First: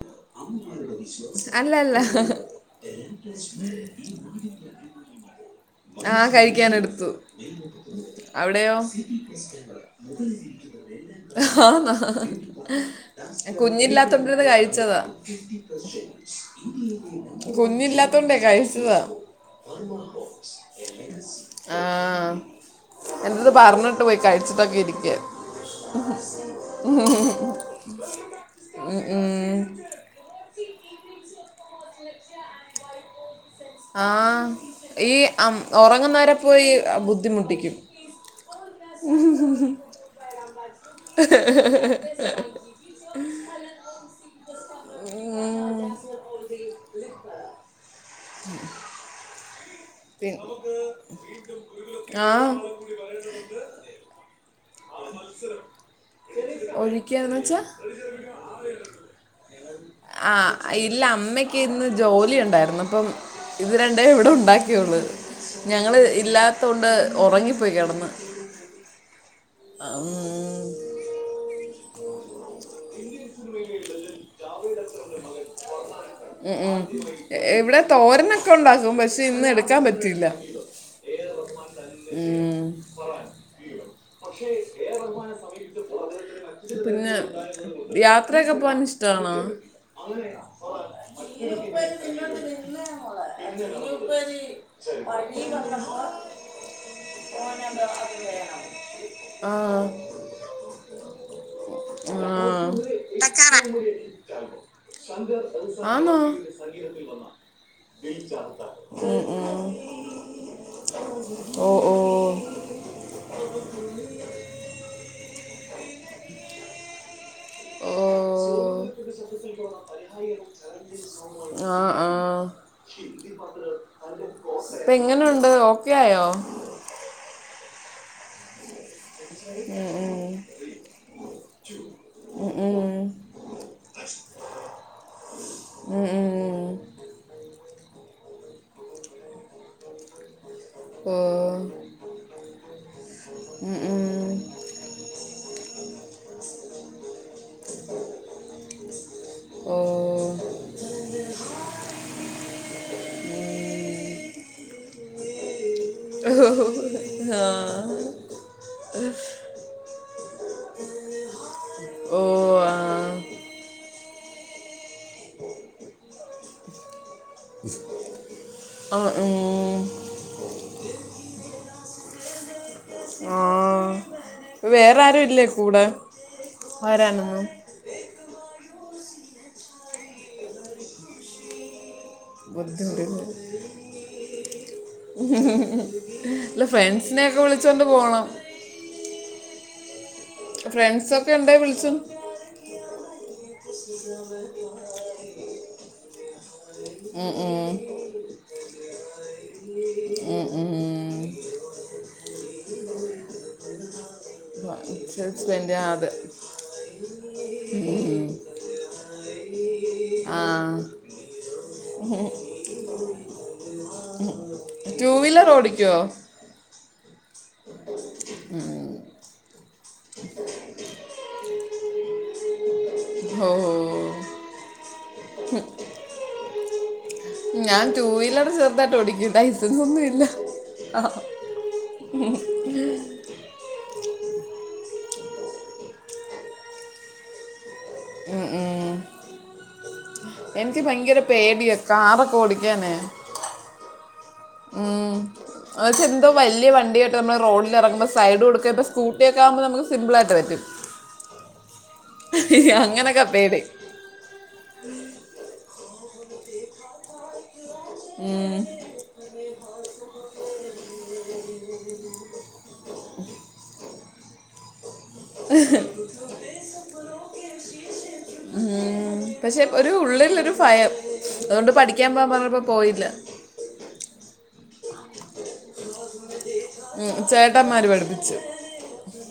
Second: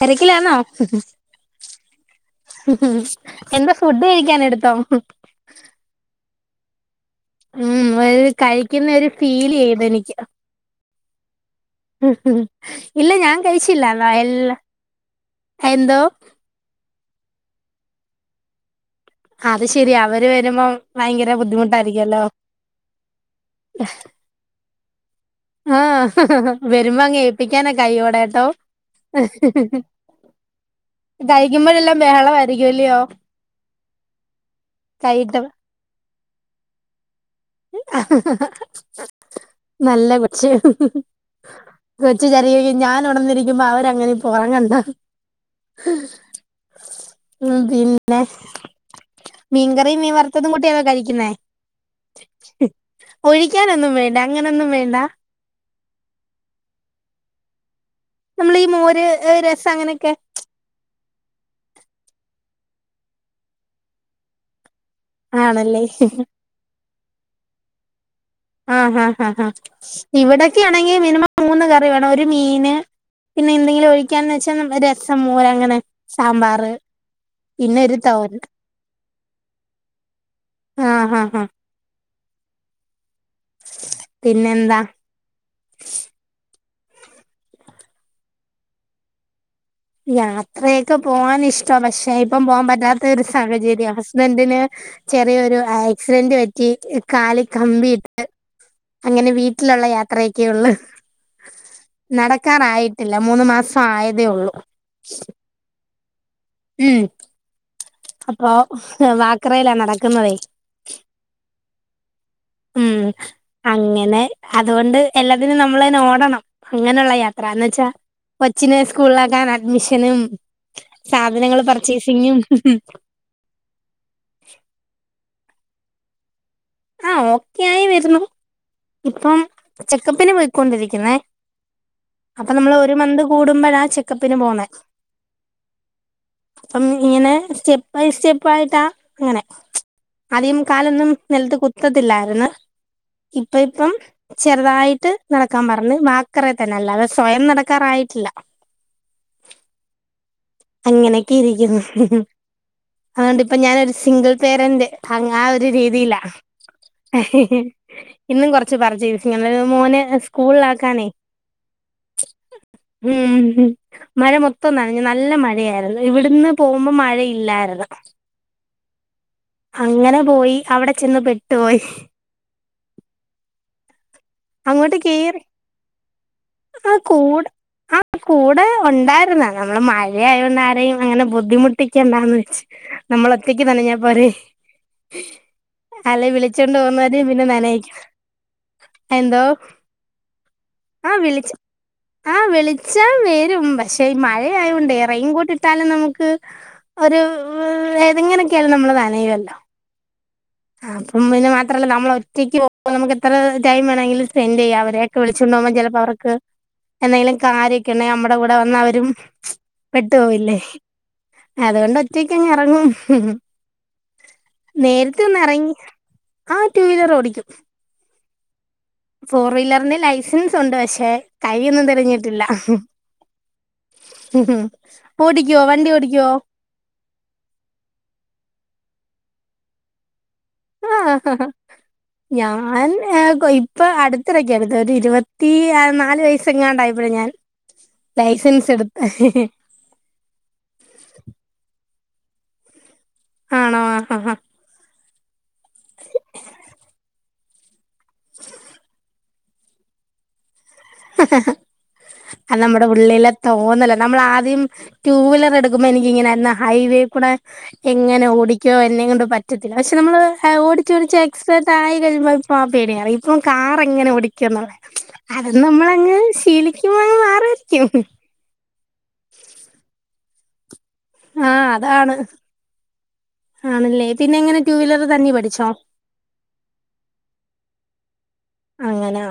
തിരക്കിലാണോ അല്ലല്ല. എന്താ ഫുഡ് കഴിക്കാൻ എടുത്തോ? ആഹ് കഴിക്കാൻ എടുത്തു. ഉം ഒരു അവിടെയോ? കഴിക്കുന്ന ഒരു ഫീൽ ചെയ്തു എനിക്ക് ഇല്ല ഞാൻ കഴിച്ചില്ല കുഞ്ഞില്ലാ എന്നാ തോണ്ടിരുന്നു എല്ലാ കഴിച്ചതാ. എന്തോ കുഞ്ഞില്ലാത്തോണ്ടെ കഴിച്ചതാ. അത് ശെരി. അവര് വരുമ്പോ ഭയങ്കര ബുദ്ധിമുട്ടായിരിക്കല്ലോ? എന്നോട് പറഞ്ഞിട്ട് പോയി കഴിച്ചിട്ടൊക്കെ ഇരിക്കാൻ. ആഹ് വെരുമ്പോ അങ്ങ് ഏൽപ്പിക്കാനൊക് കയ്യോടെട്ടോ. കഴിക്കുമ്പോഴെല്ലാം ബെഹളമായിരിക്കിയല്ലോ? ആഹ് ഈ അം ഒറങ്ങുന്നവരെ പോയി ബുദ്ധിമുട്ടികും. അ ഹ ഹ ഹ. നല്ല കൊച്ച്. കൊച്ച് വിചാരിക്കും ഞാൻ ഒണർനിരികുമ്പോ അവരങ്ങനെപ്പൊ ഒറങ്ങണ്ട. പി ന്നെ മീൻകറിയും മീൻ പിൻ- വറുത്തതും കൂട്ടിയാണോ കഴിക്കുന്നേ? ആ ഒഴിക്കാനൊന്നും വേണ്ട. അങ്ങനൊന്നും വേണ്ട? ഒഴിക്കാന്നുവെച്ചാ? നമ്മളീ മോര്, രസം അങ്ങനെക്കെ. ആ ഇല്ല അമ്മയ്ക്ക് ഇന്ന് ജോലി ഒണ്ടായിരുന്ന്, പ്പം ഇത് രണ്ടേ ഇവിടെ ഉണ്ടാക്കിയുള്ള്. ആണല്ലേ ഞങ്ങള് ഇല്ലാത്തോണ്ട് ഒറങ്ങിപ്പോയി കെടന്ന്. ആഹ് ഹാ ഹാ ഉം. ഇവിടാക്കൊണെങ്കി മിനിമം മൂന്ന് കറി വേണം. ഒരു മീന് പിന്നെ എന്തെങ്കിലും ഒഴിക്കാന്ന് വെച്ചാ രസം മോര് അങ്ങനെ സാമ്പാറ്. ഏഹ് പിന്നെ ഇവിടെ ഒരു തോരൻ തോരനൊക്കെ ഉണ്ടാക്കും പഷെ ഇന്ന് എട്ക്കാൻ പറ്റീല്ല. ആഹ് ആ ആ. ഉം. പിന്നെന്താ പിന്നെ യാത്രക്കെ പോവാൻ ഇഷ്ടാണോ? യാത്രയൊക്കെ പോവാൻ ഇഷ്ട പക്ഷെ ഇപ്പം പോവാ പറ്റാത്ത ഒരു സാഹചര്യ ഹസ്ബന്റിന് ചെറിയൊരു ആക്സിഡന്റ് പറ്റി കാലിൽ കമ്പിട്ട് അങ്ങനെ ആ വീട്ടിലുള്ള യാത്രയൊക്കെ ഒള്ള്. ആ നടക്കാറായിട്ടില്ല മൂന്ന് മാസം ആയതേ ഒള്ളൂ. ആന്നോ? ഉം അപ്പൊ ആ ഉം ഉം. വാക്കറേലാ നടക്കുന്നതേ. ഓ ഓ ഉം ക് അങ്ങനെ അതുകൊണ്ട് എല്ലാത്തിനും നമ്മളന്നെ ഓടണം അങ്ങനെള്ള യാത്ര ന്ന് ച്ചാ ഓ കൊച്ചിനെ സ്കൂളാക്കാൻ അഡ്മിഷനും സാധനങ്ങൾ പർച്ചേസിങ്ങും ഇപ്പ എങ്ങനുണ്ട് ഓക്കെ ആയോ? ആ ഓക്കെ ആയി വരുന്നു ഇപ്പം ചെക്കപ്പിന് പോയിക്കൊണ്ടിരിക്കുന്നേ. അപ്പൊ ഉം നമ്മള് ഉം. ഒരു മന്ത് കൂടുമ്പോഴാ ചെക്കപ്പിന് പോണേ. മ് മ് മ്. പ്പം ഇങ്ങനെ സ്റ്റെപ്പ് ബൈ സ്റ്റെപ്പ ആയിട്ടാ അങ്ങനെ. ആദ്യം കാലൊന്നും ഓ നെലത്ത് കുത്തത്തില്ലായിരുന്നു ഇപ്പ ഉം ഇപ്പം ഉം. ചെറുതായിട്ട് നടക്കാ പർഞ്ഞ് വാക്കറ തന്നെ അല്ലതെ സ്വയം നടക്കാറായിട്ടില്ല. ഓഹ് അങ്ങനൊക്കെ ഇരിക്കുന്നു അതോണ്ടിപ്പാ ഞാനൊരു സിംഗിൾ പേരന്റ് ആ ഒരു രീതില. ഒ ഹോ ഹോ ഹോ. ഇന്നും കൊറച്ച് പർച്ചേസ് മോനെ സ്കൂള് ആക്കാനേ. ഓ ആ ഉം മഴ മൊത്തം നനഞ്ഞ് നല്ല മഴ. യായിരുന്ന് പോകുമ്പോ മഴ ഇല്ലരുന്നു ആ ഉം അങ്ങനെ പോയി അവിടെ ചെന്ന് പെട്ടുപോയി. ആഹ് വേറെ ആരു ഇല്ലേ കൂടെ? ആഹ് ആരാണെന്ന് കൂടെ ആ കൂടെ ഒണ്ടായിര്ന്ന് നമ്മള് മഴയൊണ്ട് ആരെയും അങ്ങനെ ബുദ്ധിമു ട്ടിക്കണ്ടാന്ന് വെച്ച് ബുദ്ധിമുട്ട് നമ്മള ഒറ്റയ്ക്ക് നനഞ്ഞ പോരെ? അല്ലെ ല്ല വിളിച്ചോണ്ട് ഫ്രണ്ട്സിനെ പോകുന്നവരെയും ഒക്കെ പിന്നെ വിളിച്ചോണ്ട് നനയിക്കും പോണം. എന്തോ? ഫ്രണ്ട്‌സ് ഒക്കെ വിളിചോ. ആഹ വിളിച്ചൽ വെരും പക്ഷെ മഴയായൊണ്ടെ റെയിൻ കോട്ട് ഇട്ടാലും നമുക്ക് ഒരു ഉം ഉം. എതെങ്ങനെയൊക്കെയാലും നമ്മൾ നനയുമല്ലോ ആഹ് ആഹ് അപ്പം പിന്ന മാത്രമല്ല നമ്മൾ ഒറ്റക്ക് പോക നമുക്ക് എത്ര ടൈം വേണമങ്കിലും സ്പെൻഡ്‌ ചെയ്യാം അവരെ സ്പെന്റ് ആഹ് അത് എന്തെങ്കിലും കാര്യക്കെ ഉണ്ടെങ്കിൽ നമ്മുടെ കൂടെ വന്ന അവരും പെട്ടു ആ പോവില്ലേ അതുകൊണ്ട് ഒറ്റയ്ക്കങ്ങ്റങ്ങും റ്റു ക്ക് ഇറങ്ങി ആഹ് ടു വീലർ ഓടിക്കും ഫോർ വീലറിന്റെ ലൈസൻസ്ണ്ട് പക്ഷെ കൈയോന്നും തെളിഞ്ഞിട്ടില്ല ഒഹ് ഓഹ് ഓടിക്കുവോ വണ്ടി ഓടിക്കുവോ ഞാൻ ടു വീലർ ചേർതായിട്ട് ഓടിക്ക ലൈസൻസ് ഒന്നുംല്ല ആഹ് ഞാൻ കോയി ഇപ്പൊ അടുത്തിടയ്ക്കാണ് എടുത്ത ഒരു ഇരുപത്തി നാല് വയസ്സെങ്ങാണ്ടായപ്പോഴ ഞാൻ ഉം ലൈസൻസ് എടു ഉം. എനിക്ക് ഭയങ്കര പേടിയ കാറൊക്കെ ഓടിക്കാനെ ആണോ ആഹ്ഹ ഉം എന്തോ വലിയ വണ്ടിയായിട്ട് നമ്മൾ റോഡിൽ ഇറങ്ങുമ്പോൾ സൈഡ് കൊടുക്ക ഇപ്പ സ്കു സ്കൂട്ടി ഒക്കെ ആകുമ്പൾ നമുക്ക്‌ സിമ്പിളായിട്ട് പറ്റും അത് നമ്മുടെ അങ്ങനൊക്കെ ഉള്ളിലെ പേടി തോന്നല നമ്മൾ ആദ്യം ടു വീലർ എടുക്കുമ്പോ എനിക്കിങ്ങനൊ ഹൈവേക്ക്ടെ എങ്ങനെ ഉം. ഓടിക്കോ എന്നെ കൊണ്ട് പ പറ്റത്തില്ല പക്ഷ നമ്മള് ഓടിച്ച്ച്ചോടിച്ച് എക്സ്രാപർട്ട് ആയി കഴിമ്പ ആ പേടിമാറി ഇപ്പം കാർ എങ്ങനെ ഓടിക്കന്നുള്ള അത് നമ്മളങ്ങ് ശീലിക്കുമ്പോ അങ്ങ് മാറുവായിരിക്കും ഉം പക്ഷെ ഒരു ഉള്ളിൽ ഒരു ഭയം ആഹ് അതുകൊണ്ട് പഠിക്കാൻ അതാണ് പോവാൻ പറഞ്ഞപ്പോ പോയില്ല ആണല്ലേ പിന്നെ എങ്ങനെ ടു വീലർ തന്നെ പഠിച്ചോ ഉം ചേട്ടന്മാര് പഠിപ്പിച്ചു അങ്ങനാ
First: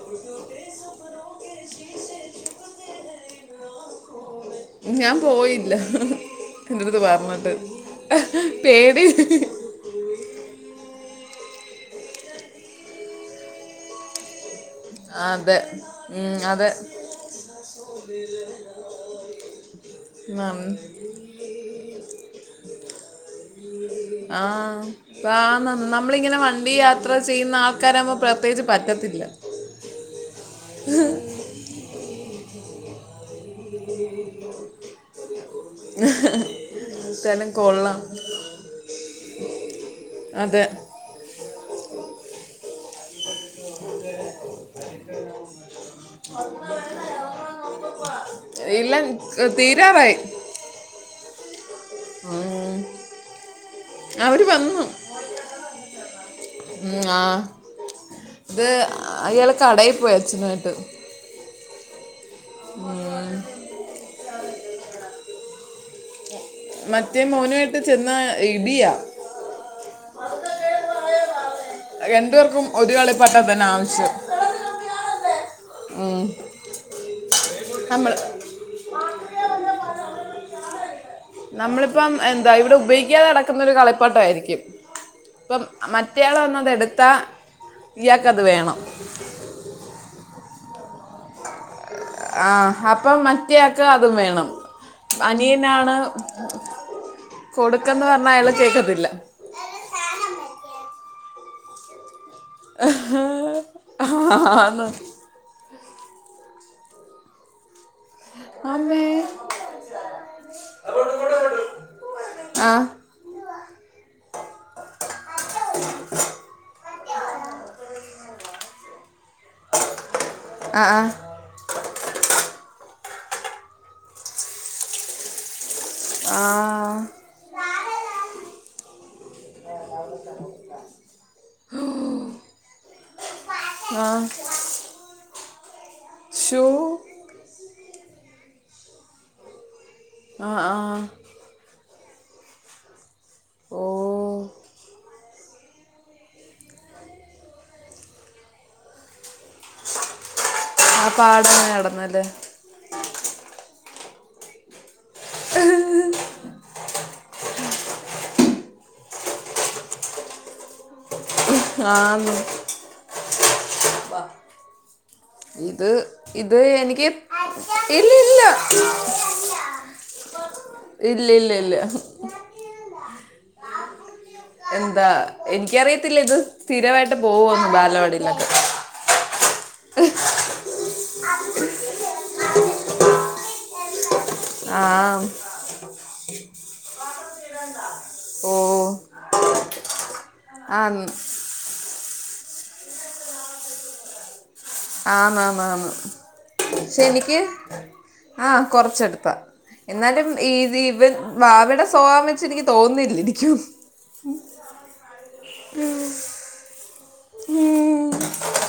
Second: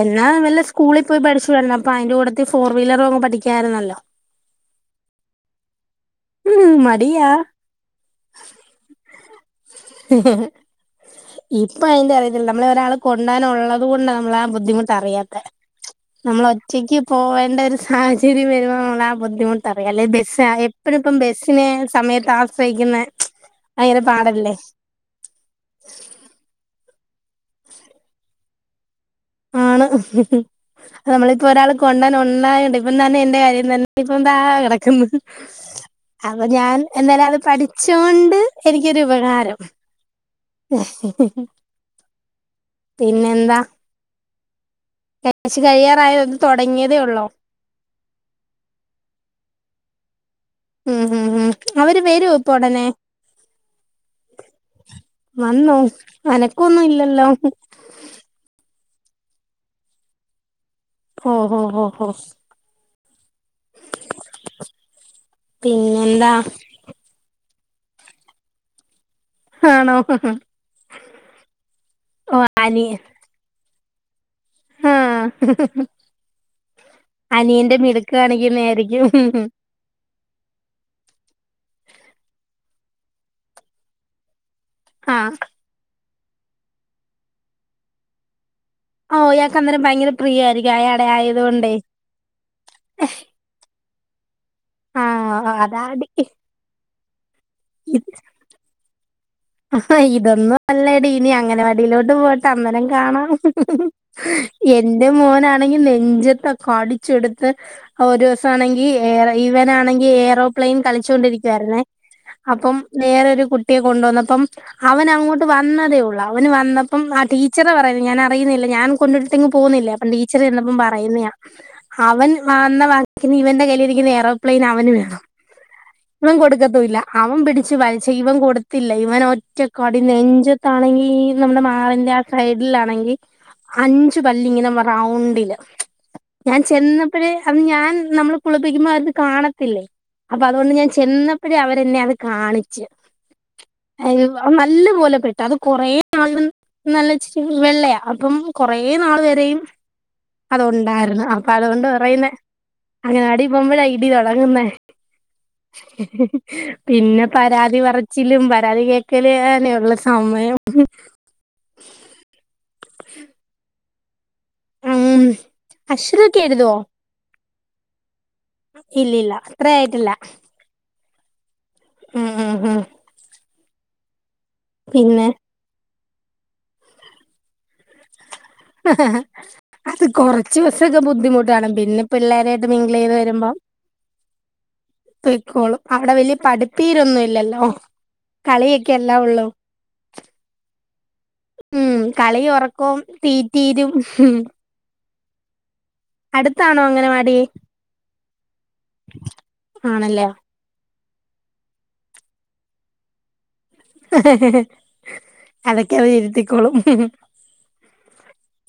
എന്നാ വല്ല സ്കൂളിൽ പോയി പഠിച്ചുടാരുന്നോ അപ്പൊ അതിന്റെ കുട്ടത്തി ഫോർ വീലറ് അങ്ങ് പഠിക്കായിരുന്നല്ലോ ഞാൻ പോയില്ല ഉം എന്റെടുത്ത് മടിയാ പറഞ്ഞിട്ട് പേടി [unintelligible] ഇപ്പൊ അയിന്റെ അറിയത്തില്ല നമ്മള ഒരാൾ കൊണ്ടാന ഉള്ളത് കൊണ്ട നമ്മൾ ആ ബുദ്ധിമുട്ട് അറിയാത്ത അതെ ഉം, നമ്മൾ അതെ ഒറ്റക്ക് പോകേണ്ട ഒരു സാഹചര്യം വരുമ്പോ നമ്മൾ ആ ബുദ്ധിമുട്ട അറിയാം അല്ലെ ബസ്സ് ഉം. ആകെ എപ്പഴും പ്പ ബസിനെ സമയത്ത് ആശ്രയിക്കുന്ന ഭയങ്കര പാടല്ലേ ആന്ന് നമ്മളിങ്ങനെ വണ്ടി യാത്ര ചെയ്യുന്ന ആൾക്കാരാവുമ്പോ പ്രത്യേകിച്ച് പറ്റത്തില്ല ആണ് നമ്മള് ഇപ്പൊ ഒരാൾ കൊണ്ടൻ ഒണ്ടണ്ട് ഇപ്പ തന്നെ എന്റെ കാര്യം തന്നെ ഇപ്പൊ ദാ കിടക്കന്ന് അപ്പ ഞാൻ എന്താലും അത് എന്തായാലും കൊള്ളാം പഠിച്ചോണ്ട് എനിക്കൊരുപകാരം അതെ പിന്നെന്താ കഴിച്ചു കഴിയാറായോ തുടങ്ങിയതേ ഉള്ളോ ഇല്ല തീരാറായി ഉം ഉം ഉം അവര് വരൂവോ ഇപ്പൊ ഉടനെ അവര് വന്നു വന്നോ അനക്കൊന്നും ഉം, ആ ഇല്ലല്ലോ ഇത് അയാൾ കടയിൽ പോയ അച്ഛനായിട്ട് ഒ ഓ ഹോ ഹോ ഉം പിന്നെന്താ മറ്റേ മോനയിട്ട് ചെന്ന ഇടിയാ ആണോ രണ്ടു ഓ പേർക്കും അനിയ ഒരു കളി പാട്ട തന്നെ ആവശ്യം ആ [unintelligible] ഉം അനിയന്റെ നമ്മൾ മിടുക്ക് കാണിക്കുന്നതയിരിക്കും നമ്മളിപ്പം എന്താ ഇവിടെ ഉപയോഗിക്കാതെ കിടക്കുന്നൊരു കളിപ്പാട്ടയിരിക്കും ആഹ് ഇപ്പം മ കുട്ടയാള വന്നത് എടുത്താൽ ഇയാൾക്കത് വേണം ഓഹ് യാൾക്ക് അന്നേരം ഭയങ്ക പ്രിയായിയിരിക്കും അയാടെ ആയതുകൊണ്ട് ആഹ് അപ്പം മറ്റയാൾക്ക് അതും വേണം ആഹ് അനിയനാണ് അതാടി [inaudible] കൊടുക്കെന്ന് പറഞ്ഞാൽ അയാൾ കേൾക്കത്തില്ല ഇതൊന്നും അല്ലടീ ഇനി അങ്കണവാടിയലോട്ട് പോ അന്നേരം കാണാം ആന്ന്. എന്റെ മോനാണെങ്കിൽ നെഞ്ചത്തൊക്കെ അടിച്ചെടുത്ത് ഒരു ദിവസ ആണെങ്കിൽ അമ്മേ ഇവനാണെങ്കിൽ ഏറോപ്ലെയിൻ കളിച്ചൊണ്ടിരിക്കുവരുന്നേ ആ അപ്പം വേറൊരു കുട്ടിയെ കൊണ്ടുവന്ന ഇപ്പം അവൻ അങ്ങോട്ട് വന്നതേ ഉള്ളൂ അവന് വന്നപ്പം ആ ടീച്ചറ് പറയുന്നു ഞാൻ അറിയുന്നില്ല ഞാൻ കൊണ്ടു വിട്ടിങ് പോന്നില്ലേ അപ്പം ടീച്ചറ് ചെന്നാപ്പം ആ ആ പറയുന്നായ അവൻ വാന്ന വാക്കിന് ഇവൻന്റെ കയ്യിൽ ഇരിക്കുന്ന ഏറോപ്ലെയിൻ അവന് വേണം ഇവൻ ആ കൊടുക്കത്തുഇല്ല അവൻ പിടിച്ച് വാലിച്ച ഇവൻ കൊടുത്തില്ല ഇവൻ ഒറ്റ കടി നെഞ്ചത്താണെങ്കി നമ്മുടെ മാറിന്റെ ആ സൈഡിലാണെങ്കി ആ അഞ്ചു പല്ലിങ്ങനെ മ റൗണ്ടില് ഞാൻ ഷൂ ചെന്ന പ്പയെ അത് ഞാൻ നമ്മള് കുളിപ്പിക്കുമ്പോ അത് കാണത്തില്ലേ അപ്പൊ ആ അതുകൊണ്ട് ആ ഞാൻ ചെന്ന പ്പയെ അവരെന്നെ അത് കാണിച്ച് ഓ ഏ നല്ലപോലെ പെട്ടു അത് കൊറേ നാൾവെൻ നല്ലഇച്ചിരി വെള്ളയാ അപ്പം കൊറെേ നാൾ വരെയും അത് ആ ഒണ്ടാരുന്നു അപ്പൊ പാടം അതുകൊണ്ട് നടന്നല്ലേ പറയുന്നെ അങ്ങന ആടി പോപായ ഇടി തുടങ്ങുന്നേ പിന്നെ പരാതി പറച്ചിലും പരാതി കേക്കല് ഏനെ ഉള്ളു സമയം ആന്നു [inaudible] ആഹ് ഉം ഇത് അശോര്ക്കെ ഇത് എഴുതുവൊ എനിക്ക് ഇല്ല ഇല്ല ഇലില്ല അത്ര ആയിട്ടില്ല [inaudible] ഇലിലില്ല്യ ഉം ഉം ഉം എന്താ പിന്നെ എനിക്കറിയത്തില്ല ഇത് സ്ഥിരവായിട്ട് പോവൊന്നു ബാലവാടിലൊക്കെ അത് കൊറച്ച് ദിവസൊക്കെ ബു ബുദ്ധിമുട്ടണ് പിന്നെ പിള്ളേരായിട്ട് മിംഗിൾ ചെയ്ത് വരുമ്പം ആ തയ്ക്കോളും അവിടെ വലിയ പഠിപ്പീരൊന്നും ഇല്ലല്ലോ കളിയക്കെ എല്ലാ ഉള്ളൂ ആ [unintelligible] ഉം കളി ഉറക്കം തീറ്റീരും ഉം ആന്നാന്നാന്ന് അടുത്താണോ അംഗനവാടി ശനിക്ക് ആഹ് കൊറച്ചെടുത്താ ആണല്ലേ എന്നാലും ഈ വി ഇവൻ വാവേടെ സോവാ വെച്ച് എനിക്ക് തോന്നില്ല ഇരിക്കും അതൊക്ക അവര് ഇരുത്തിക്കോളും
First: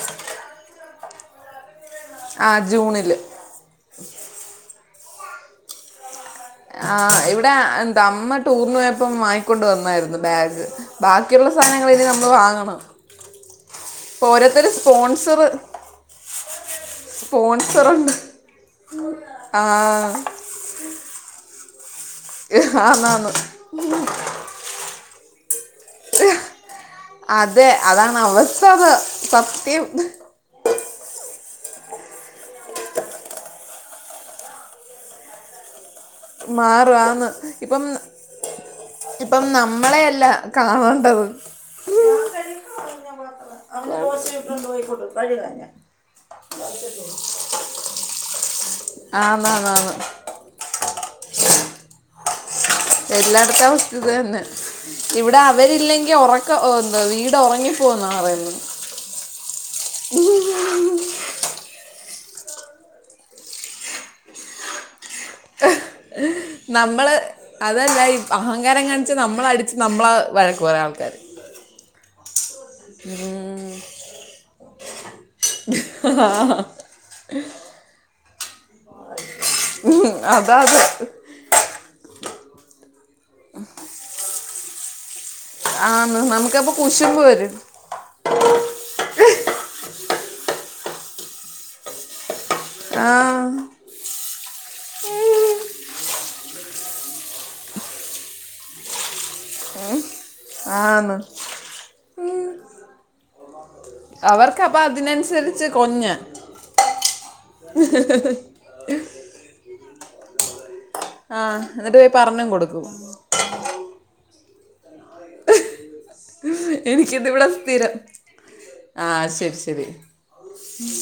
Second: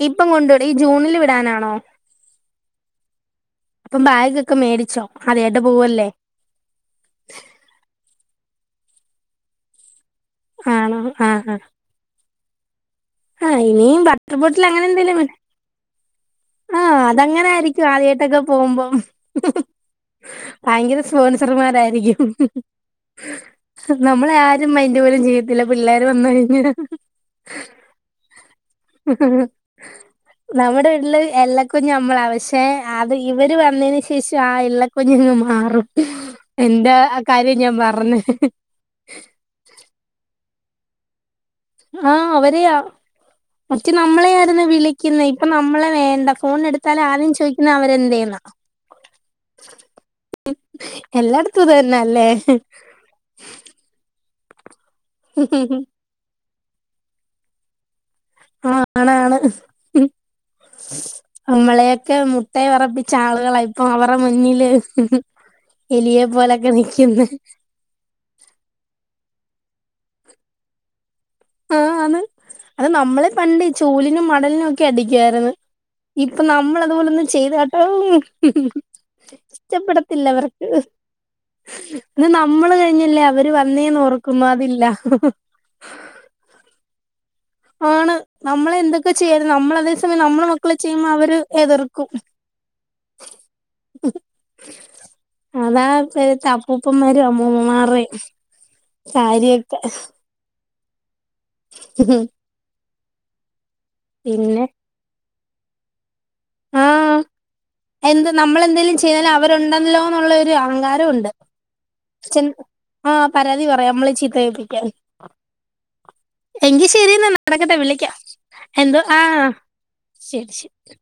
ഇപ്പം കൊണ്ടടി ഈ ജൂണില് വിടാനാണോ ആ ജൂണില് അപ്പം ബായ് ഒക്കെ മേടിച്ചോ ആദ്യട് പോവല്ലേ ആ ഇവിടെ എന്ത അമ്മ ടൂറിന് പോയപ്പം വാങ്ങിക്കൊണ്ട് വന്നായിരു ന്നു ബാഗ് ആണോ ആഹ് ബാക്കിയുള്ള ആഹ് സാനങ്ങൾ ഇനി നമ്മള് വാങ്ങണം ആഹ് ഇനിയും വാട്ടർ ബോട്ടിൽ ഓരോത്തരു സ്പോൺസറ് ആ അതങ്ങനെ ആരിക്കും ആദ്യമായിട്ടൊക്കെ പോകുമ്പം ആ ഭയങ്കര സ്പോൺസർമാരാരിക്കും ആന്നാന്നു നമ്മളെ ആരും മയിന്റ് പോലും ചെയാത്തില്ല പിള്ളേര് വന്ന് കഴിഞ്ഞ അതെ അതാണ് നമ്മ് ഉ നമ്മുടെ വീട്ടില് എല്ലകുഞ്ഞു നമ്മളാ പക്ഷെ അത് ഇവര് വന്നെന് ശേഷം ആ ഇള്ളകുഞ്ഞ് അങ്ങ് മാറും എന്താ ആ മാറുവാന്ന് കാര്യം ഞാൻ ഇപ്പം പറഞ്ഞെ ഇപ്പം നമ്മളെ അല്ല കാണണ്ടാത് ആ അവരെയ മറ്റേ നമ്മളെ ആരുന്നു വിളിക്കുന്നെ ഇപ്പൊ നമ്മളെ വേണ്ട ഫോൺ എടുത്താൽ ആദ്യം ചോയിക്കുന്ന അവരെന്ത്യന്നാ ആന്നാന്നാന്ന് എല്ലാടത്തു ഇത് തന്ന ആല്ലേ എല്ലായിടത്തെ അവസ്ഥ ഇത് തന്നെ ഇവിടെ അവരില്ലെങ്കി ഒറക്ക ഓ എന്താ വീട് ഒറങ്ങി പോന്ന പറുന്നു ആഹ് ആണാണ് നമ്മളെയൊക്കെ മുട്ട് വിറപ്പിച്ച ആളുകളായി ഇപ്പ അവര്ടെ മുന്നില് എലിയെ പോലൊക്കെ നമ്മള് നിക്കുന്നെ അതല്ല ഈ അഹങ്കാരം കാണിച്ച് നമ്മള അടിച്ച് നമ്മളാ വഴക്ക പറയാ ആൾക്കാര് ആഹ് അത് അത് നമ്മളെ പണ്ട് ചൂലിനും മടലിനും ഒക്കെ അടിക്കു ആയിരുന്നു ഇപ്പൊ നമ്മൾ അതുപോലെ ഒന്നും ചെയ്താട്ടോ ഇഷ്ടപ്പെടത്തില്ല അതാ അവർക്ക് അത് ഇ നമ്മള് കഴിഞ്ഞല്ലേ അവര് വന്നേന്ന് ഒർക്കും അതില്ല ആ നമുക്കപ്പൊ കുശുമ്പ് വരും ആണ് നമ്മള എന്തൊക്കെ ചെയ്യത് നമ്മൾ അതേ സമയം നമ്മളെ മക്കളെ ചെയ്യുമ്പോൾ അവര് എതിർക്കും ആഹ് അതാ ഇപഴത്തെ അപ്പൂപ്പന്മാരും അമ്മൂമ്മമാരയും സാരിയൊക്കെ ആണ് ഉം അവർക്ക പിന്നെ അപ്പ അതിനനുസരിച്ച് കൊഞ് ആഹ് എന്ത് നമ്മൾ എന്തെലും ചെയ്താലും അവരുണ്ടല്ലോന്നുള്ള ഒരു അഹങ്കാരം ആ എന്നിട്ട് പോയി പറഞ്ഞും കൊടുക്കും ആ പരാതി പറയാം നമ്മളെ ചീത്ത കേൾപ്പിക്കാൻ എങ്കി ശരി എന്നാ എനിക്കിതിവിടെ നടക്കട്ടെ സ്ഥിരം വിളിക്ക എന്തോ ആ ശരി ശരി ശരി ശരി